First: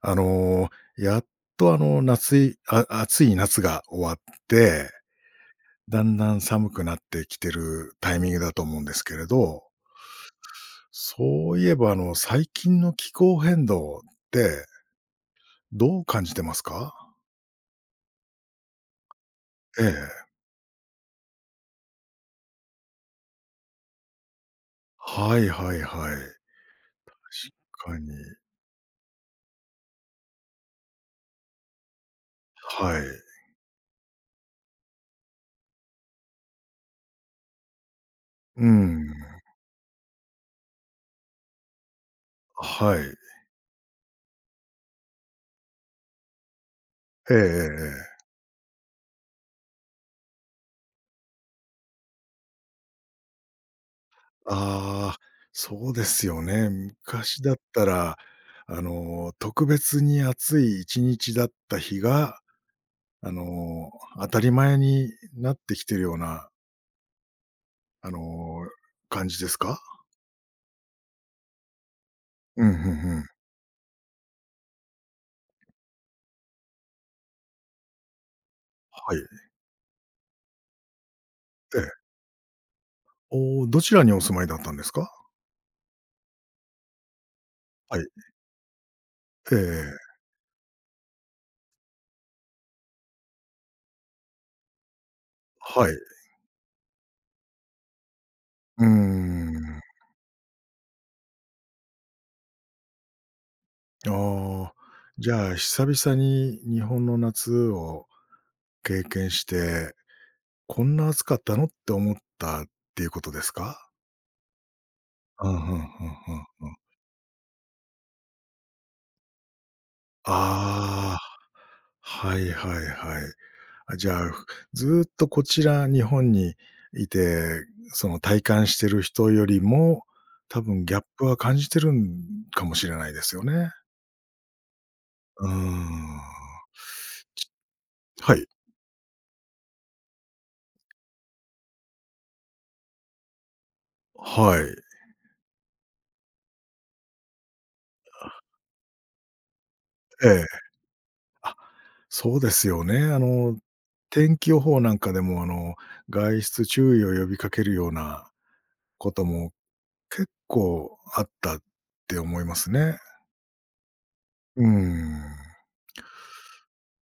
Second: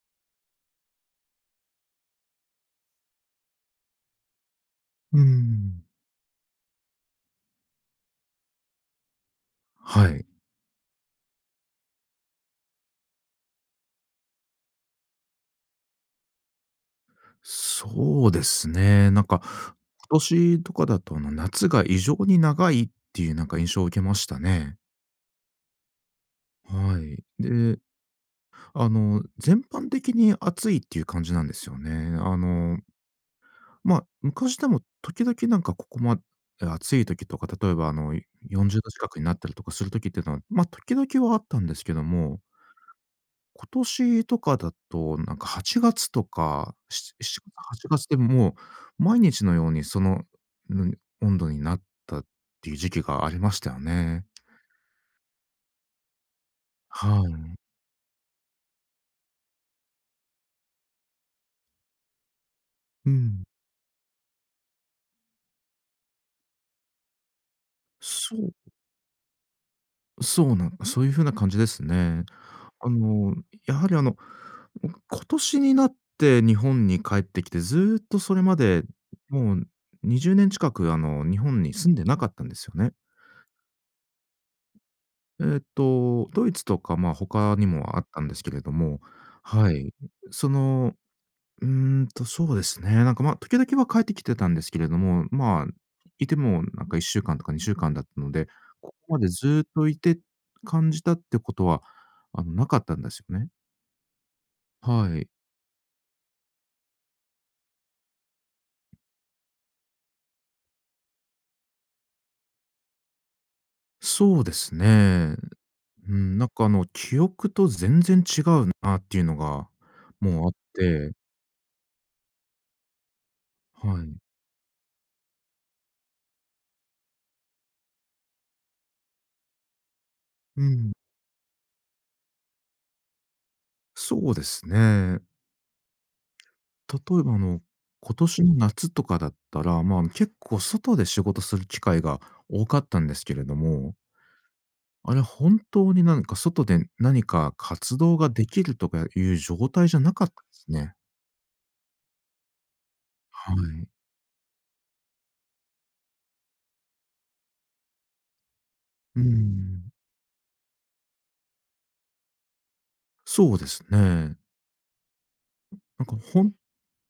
あの、やっと夏いあ暑い夏が終わって、うん。だんだん寒くなってきてるタイミングだと思うんですけれど、はい。そういえば最近の気候変動ってどう感じてますか？そうですね。え今え。年とかだと、夏が異常に長いっていうなんか印象を受けましたね。はいはいはい。はい。で、確かに。あの、全般的に暑いっていう感じなんですよね。はい。昔でも時々なんかここまで暑い時とか、例えばう40度ん。近くになったりとかする時っていうのは、まあ、時々はあったんですけどもはい。今年とかだと、なんか8月とか、え7えええ月、8月えでえ。もう毎日のようにその、ぬん温度になったっていう時期がありましたよね。ああ、そうですよね。は昔だい。ったら、特別に暑い1日だった日がうあん。の、当たり前になってきてるような、あそう、の、感じですか？そうなんそういう風な感じですね。うん、あふんふん。の、やはり今年になって日本に帰ってきて、ずっとそれまで、はい。もう20年近く日本にえ住んでえ。なかったんですよね。おお、どちらにお住まいだったんですか？えーっと、ドイツとか、まあ、他にもはあっい。たんですけれども、ええはい。ええ。その、うーそうですね。時々は帰ってきてたんですけれども、まあ、はい。いてもなんか1週間とか2週間だったので、うーここまでずっん。といて感じたってことは、なかったんですよね。ああ、はい。じゃあ、久々に日本の夏を経験して、こんな暑かったのって思ったっていうことですか？そうですね。うん、ふんふんうん、ふん。記憶と全然違うなっていうのが、もうあって、ああ、はいはいはい。あ、はじい。ゃあ、ずーっとこちら日本にいて、その体感してる人よりも、多う分ん、ギャップは感じてるんかもしれないですよね。そうですね。うーん。例えば、今は年い。の夏とかだったら、まあ、結構外で仕事する機会が多かったんですけれども、はい。あれ本当になんか外で何か活動ができるとかいう状態じゃなかっえたでえ。すね。あ、そうですよね。はい。天気予報なんかでも、外出注意を呼びかけるようなこうともん。結構あったって思いますね。そうですね。うーん。なんか本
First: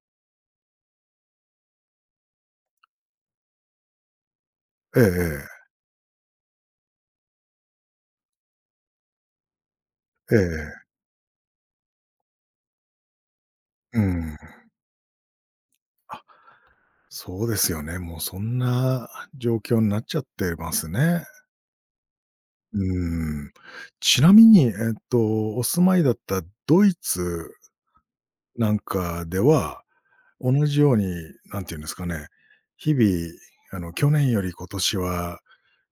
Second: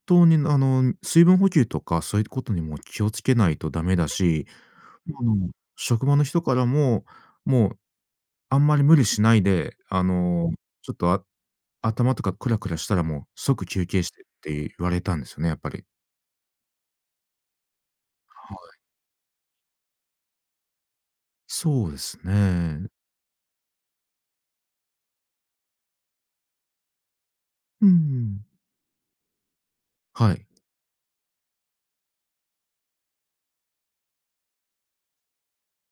当に、水分補給とかそういうことにも気をつけないとダメだし、えあええの、職場の人からも、もうあんまり無理しないで、あえ。えの、え。ちょっとあ頭とかクラクラしたらもう即休うー憩してってん。言われたんですよね、やっぱり。あ、そうですよね。もうそはんい。な状況になっちゃってますね。そうですね。うん。ちなみに、お住まいだったドイツうん。なんかでは、はい。同じように、なんていうんですかね、日々、去年より今年は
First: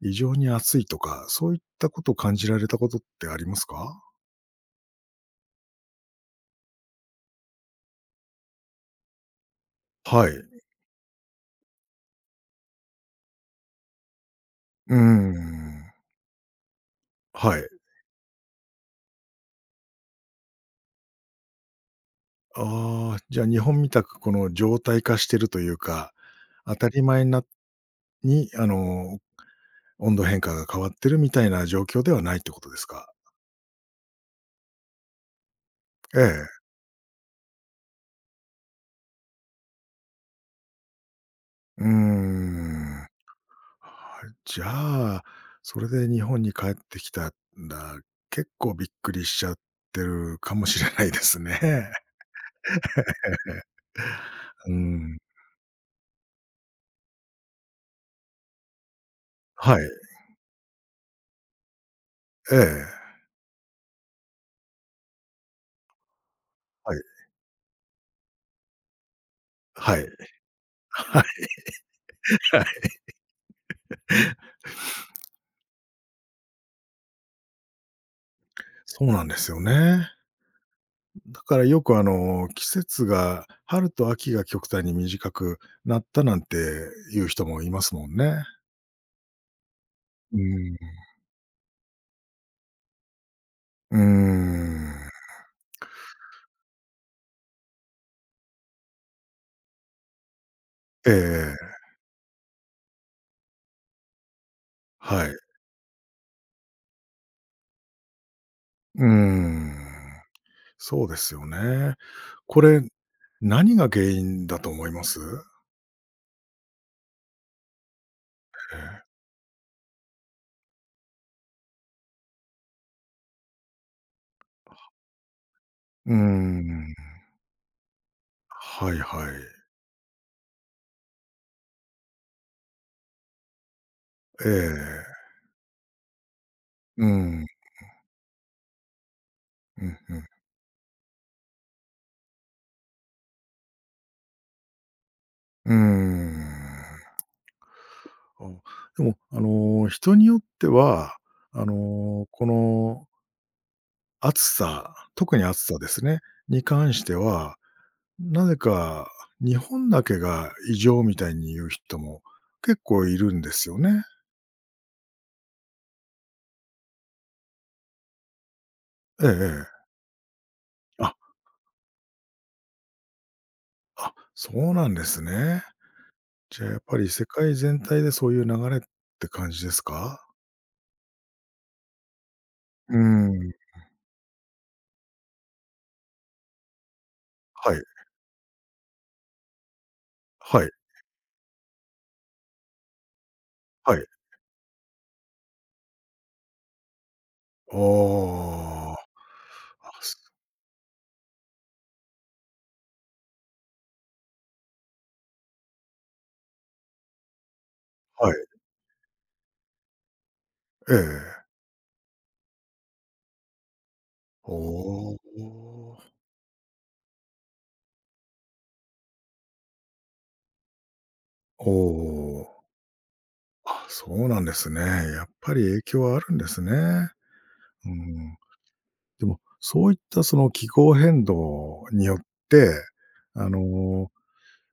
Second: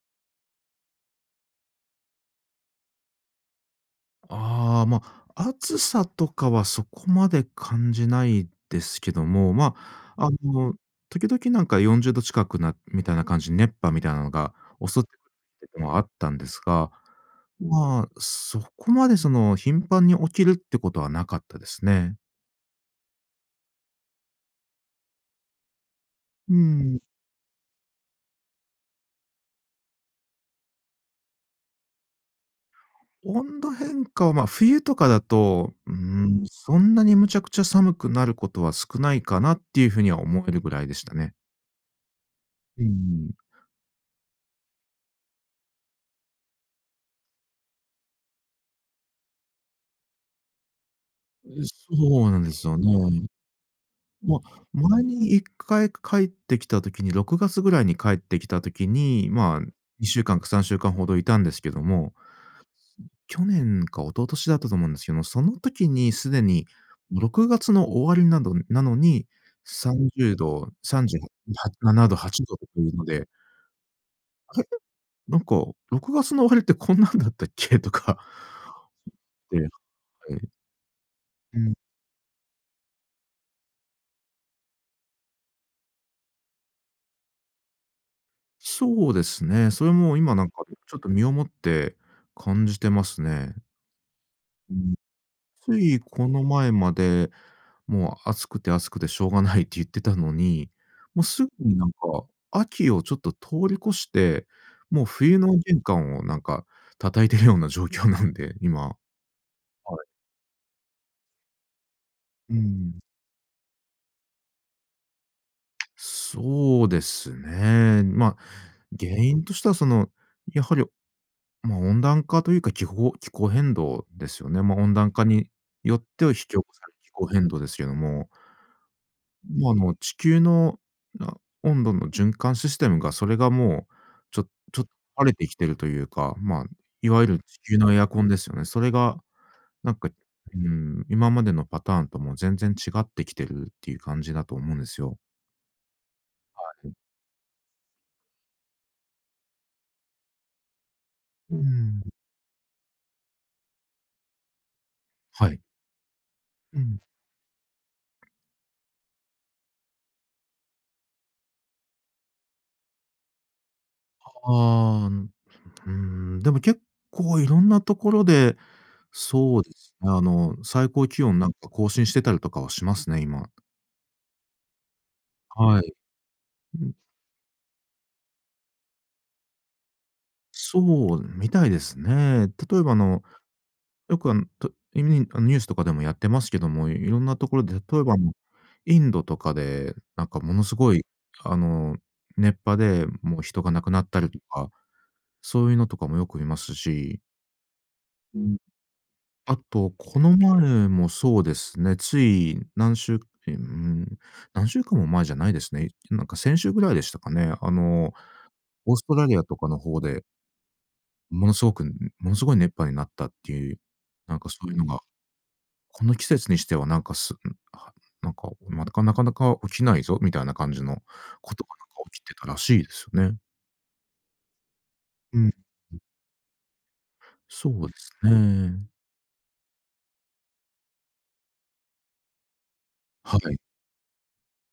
異常に暑いとか、そういったことを感じられたことってありますか？ああ、ま、暑さとかはそこまで感じないですけども、ま、あはい。の、時々なんか40度近くなみたいな感じ、熱波みたいなのがう襲ってくる時ん。もあったんですが、はい。まあ、そこまでその頻繁に起きるってことはなかったですね。ああ、じゃあ日本みたくこの常態化してるというか、う当たん。り前なに、温度変化が変わってるみたいな状況ではないってことですか？温度変化は、まあ、冬とかだと、うーえん、え。そんなにむちゃくちゃ寒くなることは少ないかなっていうふうには思えるぐらいでしたね。うーうん。はん。い、じゃあ、それで日本に帰ってきたら、結構びっくりしちゃってるかもしれないですね。えそうなんですよね。え。まあ、うー前ん。に1回帰ってきた時に、6月ぐらいに帰ってきた時に、まあ、はい。2週間か3週間ほどいたんですけども、ええ。去年か一昨年だったと思うんですけども、その時にすでにはい。6月の終わりなどなのに、はい。30度、3はいは7度、8度はとい。いうのでなんか「6月の終わりってこんなんだったっけ？とか、そうなんですでよね。はい。だうからん。よく季節が春と秋が極端に短くなったなんていう人もいますもんね。そうですね。それも今うなんかん。ちょっと身をもって感じてますね。うーうん。ん。ついこの前まで、もう暑くて暑くてしょうがないって言ってたのに、もうすぐええ、になんか、秋をちょっと通り越して、もうはい。冬の玄関をなんか叩いてるような状況なんで、今。うーん、はい。そうですよね。うこれ、ん。何が原因だと思います？そうですね。まあ、原因としてはその、やはり、まあ、温暖化というか気候変動ですよね。まあ、温暖化によっうーて引き起こされん。る気候変動ですけども、はいはい。地球のあ温度の循環システムがそれがもう、ちょえちょっとえ。荒れてきてるというか、まあ、うん、いわゆるうん、地球のエアコンですよね。それがうなんん。か、うん、今までのパターンとも全然違ってきてるっていう感じだと思うんですよ。うーん。あ、でも、人によっては、うん、この暑さ、特にはい。暑さですね、にう関ん。しては、なぜか日本だけが異常みたいに言う人も結構いるんですよね。ああ、うん、でも結構いろんなところで、ええそうえでえ。すね、最高気あ温なんか更新してたりとかはしますね、今。あ、そうなんですね。はい。じゃあ、やっうん、ぱり世界全体でそういう流れって感じですか？そうみたいですね。例えばあうーの、ん、よくあの、といみにあの、ニュースとかでもやってますけども、いろんなところはで、い、例えばインドとかで、なんかもはのい、すごい、あの、熱波でもう人が亡くはない。ったりとか、そういうのとかもよく見ますし。ああと、あ、この前もそうですね、つい何週うん、何週間も前じゃないですね。なんか先週ぐらいでしたかね。はい、オーストラリアとかの方で、ええええ。ものすごくものすごい熱波になったっていう、なんかそういうのが、おお、この季節にしてはまたなかなか起きないぞみたいな感じのことがおなんか起きてたらお。しいですよね。あ、そうなんですね。やっうん、ぱり影響はあるんですね。そううですん。ね。でも、そういったその気候変動によって、はあい。の、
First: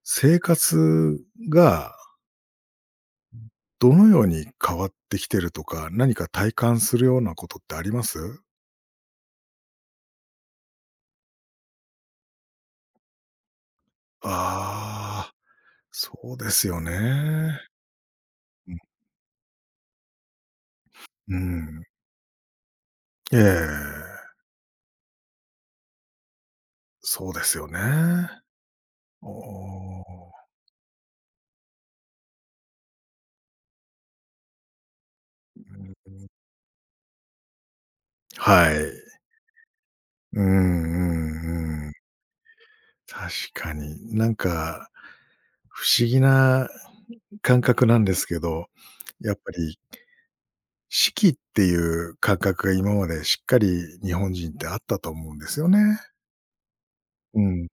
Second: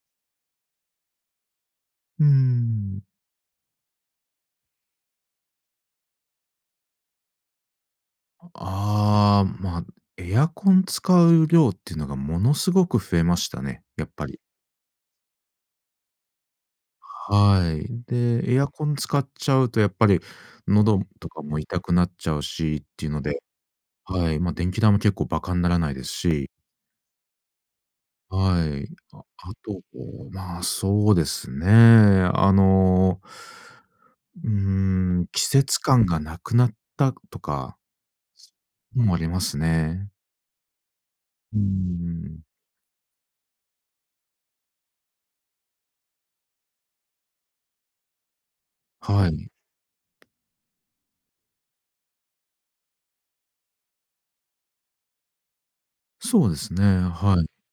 生活がうーん。どのように変わってきてるとか、何か体感するようなことってあります？ああ、まあ、エアコン使う量っていうのがものすごく増えましたね、やっぱり。ああ、そうですよね。はい。で、エアコン使っちゃうとやっぱり喉とうかも痛ん、くなっちゃうしっていうのえで、はえ。い、まあ、電気代も結構バカにならないですし、そうですよね。はい。あおあと、お。まあ、そうですね、あの、うーん、季う節感ん、がなくなったとか、はい。もありますね。うんううーんうん。ん。確かに。なんか、不思議な感覚なんですけど、はやっぱい。り四季っていう感覚が今までしっかり日本人ってあったと思うんですよね。そうですね、はうい。ん。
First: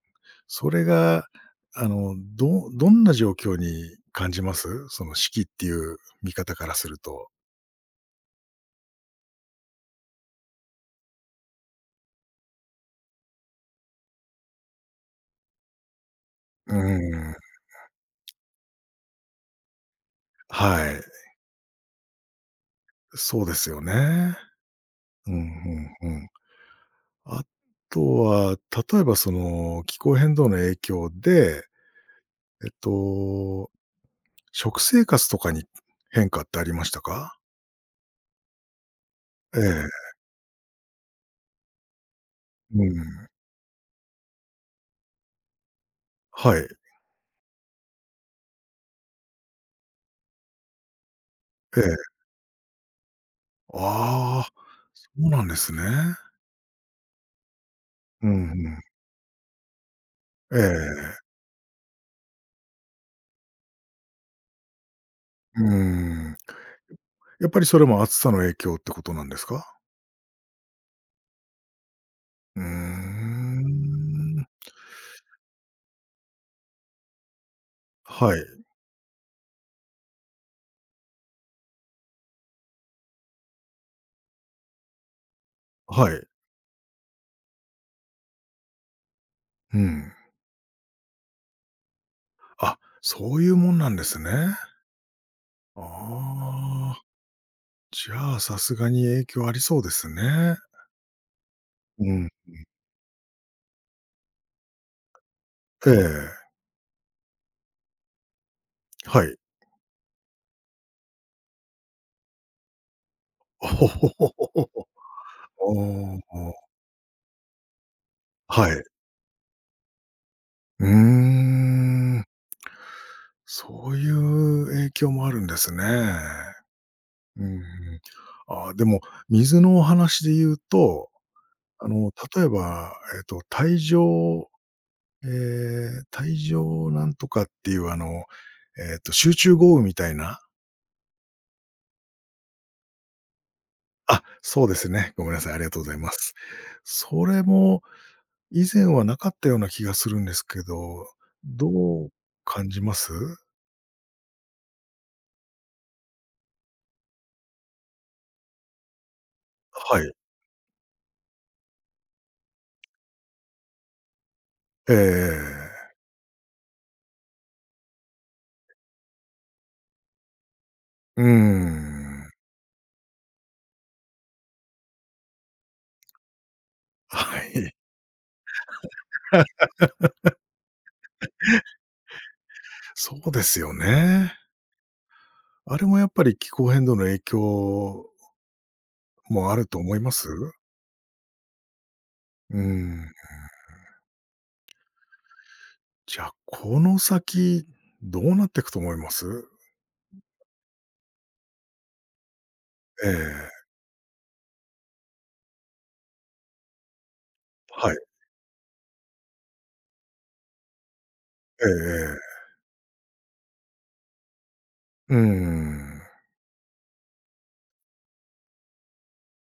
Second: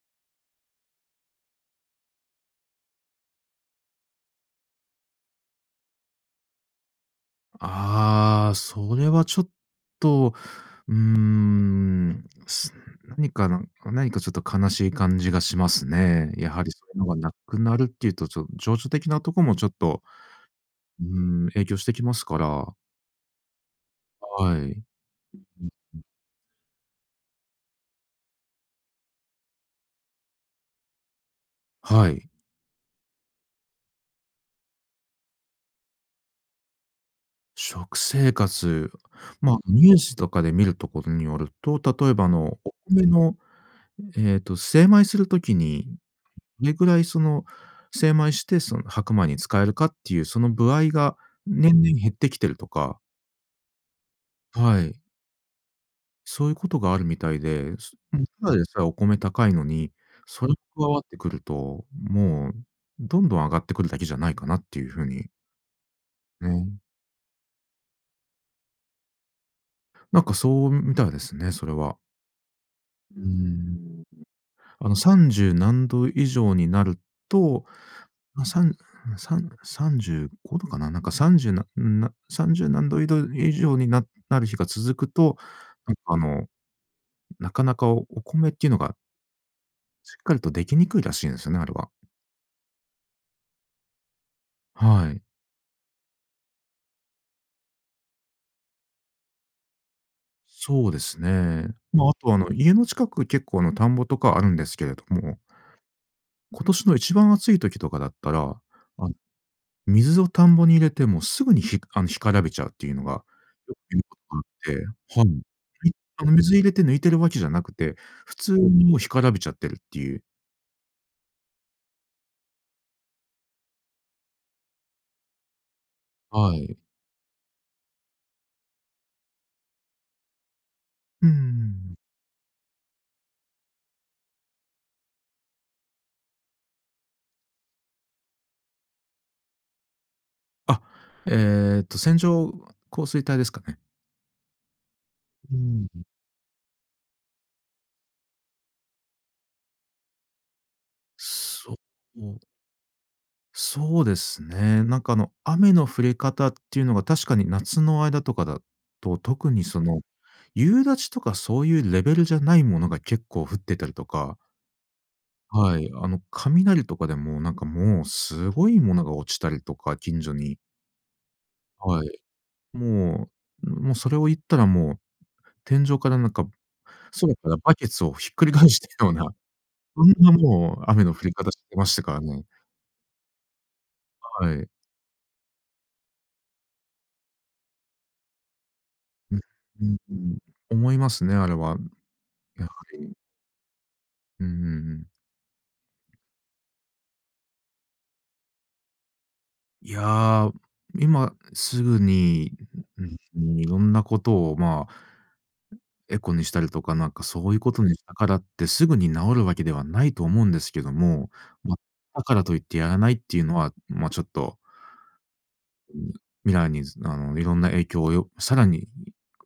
それが、んな状況に感じます？その、四季っていう見方からすると。ああ、それはちょっと、うーん、す何かな何かちょっと悲しい感じがしますね。やはりうそういうのがなん。くなるっていうと、ちょっと情緒的なとこもちょっと、はい。うーん、影響してきますから。そうですよね。はい。うんうんうん。あとは、例えば、その、気候変動の影響で、はい。えっと、食生活とかに変化ってありましたか？食生活、まあ、ええ。ニュースとかで見るところによると、例えばおう米ん。の、えっと、精米するときにはどい。れぐらいその精米して、その白米に使えるかっていうその歩合がえ年々え。減ってきてるとか、ああ、はい、そうなんですね。そういうことがあるみたいで、うん、うんただでうん。さえお米高いのに、それえ加わってえ。くると、もうどんどん上がってくるだけじゃないかなっていう風にうん。ね、やっぱりそれも暑さの影響ってことなんですか？なんかそうみたいですね、それは。うーうーん。ん。30何度以上になると、はい。ま、さんさん3度かな、なんか30なな30何度以上にる日が続くと、なんかはあい。の、なかなかお米っていうのがうん。しっかりとできにくいらしいんですよね、あれは。あ、そういうもんなんですね。はい。ああ、じゃあ、さすがに影響ありそうですね。そうですね。ま、うあん。と家の近く結構田んぼとかあるんですけれども、ええ、今年の一番暑い時とかだったら、あはい。水を田んぼに入れてもすぐにひあの、干からびちゃうっていうのがよ おくほ見るほこほとがあっほてほ。はい。おい水お、入れて抜いてるわけじゃなくて、普通はにい。もう干からびちゃってるっていう。うーん。そういう影響もあるんですね。はい。うん。ああ、でも、水のお話で言うとうんうんうん。例えば、帯状なんとかっていう、集中豪雨みたいな。あ、えっと、線状降水帯ですかね？あ、そうですね。ごめんなさい、うありがとうん。ございます。それも以前はなかったような気がするんですけど、どそうう、感じます？そうですね。雨の降り方っていうのが確かに夏の間とかだと、特にそはの、い。夕立とかそういうレベルじゃないものが結構降ってたりとかええ、はい、雷とかでも、なんかもうすごいものが落ちたりとか、近所に。うーはい。ん。ももうそれを言ったらもう、天井からなんか、空はからい。バケツをひっくり返したような、そんなもう雨の降り方してましたからね。そうですよね。はい。あれもやっぱり気候変動の影響うん、もあるとう思んいまうす？ん。思いますね、あれは、うーやはん。り。うんうんうん。じゃあ、この先、どうなっていくと思います？いや、今すぐに、うえん、いえ。ろんなことを、まあエコにしたりとか、なんかそういうことはにい。したからってすぐに治るわけではないと思うんですけども、ええま、えだえ。からといってやらないっていうのは、ま、ちょっと、うーうん。ん、未来にいろんな影響をさらに、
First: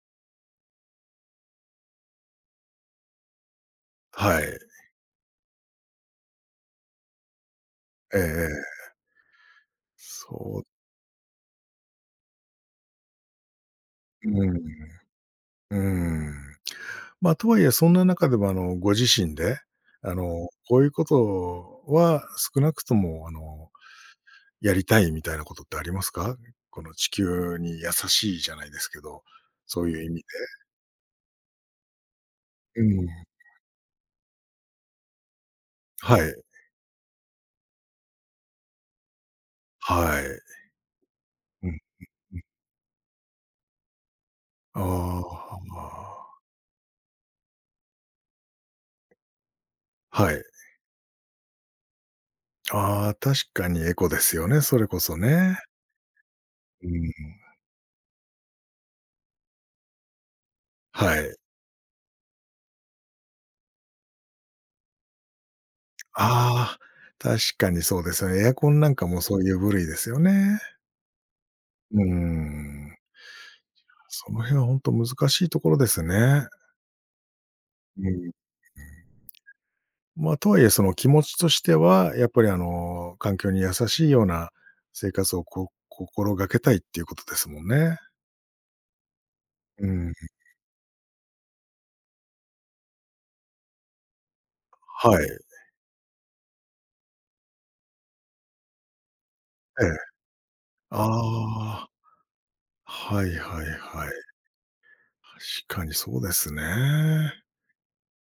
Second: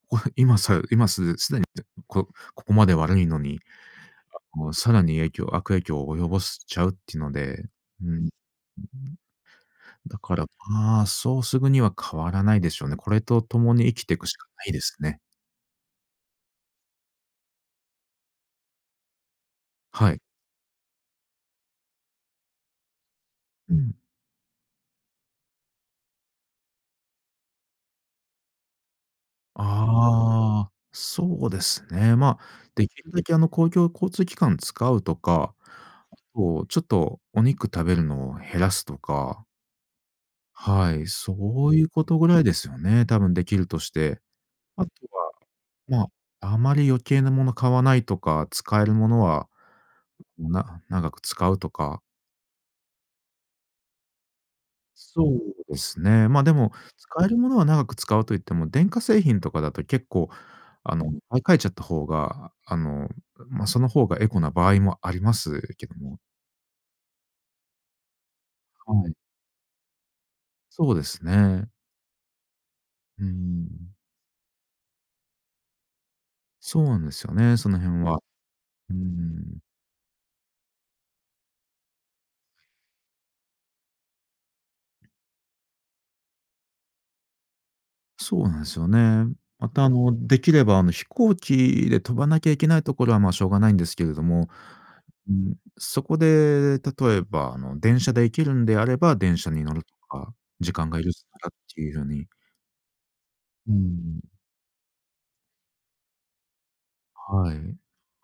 こ今さ今すすでにこここまで悪いのに、はい。もうさらに悪影響を及ぼしちゃうっていうので、うえええん。え。だから、そまあ、そうすぐには変わらないでしょうね。これと共に生きてくう、しかうん、ないですね。うーん。ま、とはいえそんな中でも、ご自身で、はい。こういうことは少なくとも、うん。やりたいみたいなことってありますか？この地球に優しいじゃないですけど、そういう意味で。ああ、そうですね。まあ、うできん。るだけ公共交通機関使うとか、あはい。とちょっとお肉食べるのを減らすとか、はい。はい、うそういん、うことぐうらん。いですよね、多分できるとして。ああとは、まあ、あ、あまり余計なもの買わないとか、使えるものははい。長く使うとか。ああ、確かにエコですよね、それこそそね。うですね。でも、う使えるん。ものは長く使うと言っても、電化製品とかだと結構、はい。買い替えちゃった方が、ま、その方がエコな場合もありますけども、ああ、確かにそうですよね。エアコンなはんかい。もそういう部類ですよね。そうですね。うーん。うん。その辺は本当難しいところですね。そうなんですよね、その辺うは。ん。うん。まあとはいえ、その気持ちとしては、やっぱり環境に優しいような生活を心がけたいっていうことですもんね。そうなんですよね。また、うん。できれば、飛行機で飛ばなきゃいけないところは、まあ、しょうがないんですけれども、はうい。ん、そこで、例えば、電車で行けるんであれば、電車に乗るえとえ。か、時間あが許すならってあ、いうふうに、はいはいうはい。ん、確かにそうですね。はい。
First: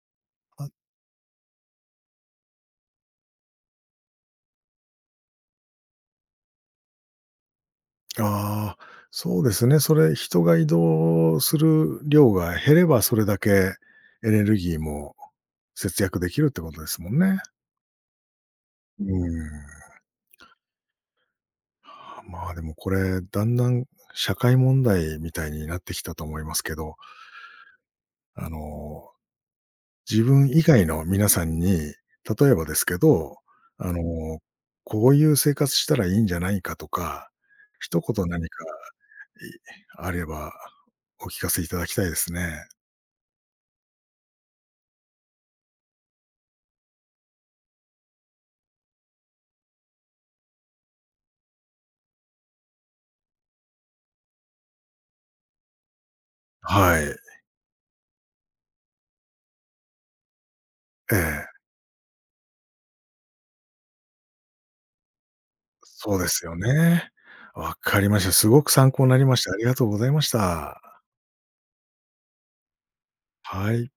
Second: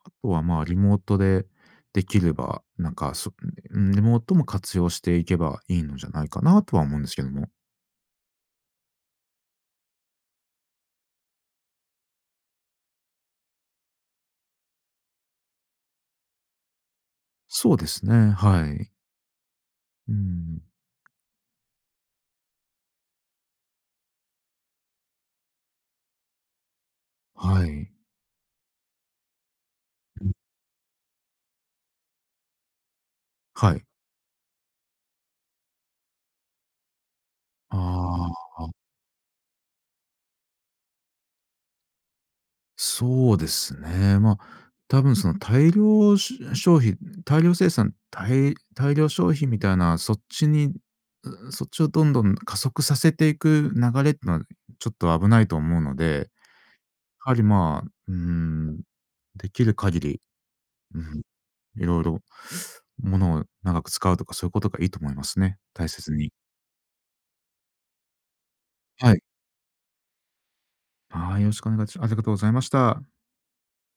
あとは、まあ、リモートでできれば、うん、リモートも活用していけばいいのじゃないかなとは思うんですけども。ああ、そうですね。それ、人が移動する量が減れば、それだけエネルギーも節約できるってことですもんね。そうですね、はい。うーん。うん、まあ、でもこれ、だんだん社会問題みたいになってきたと思いますけど、はい。あの、自分以外の皆さんに、例えばですけど、はい。あの、こういう生活したらいいんじゃないかとか、一言あ何かあ。いあればお聞かせいただきたいですね。そうですね。多分その大量し消費大量生産、大量消費みたいな、そっちに、そっちをどんどん加速させていく流れってのは、ちょっと危ないと思うので、はい。やはり、まあ、うーん、できる限り、うえん、え、いろいろ、ものを長く使うとか、そういうことがいいと思いますね、大切そうでに。すよね。わかりました。すごく参考にはない。りました。ありがとうございました。はい、よろしくお願いしありがとうございました。はい。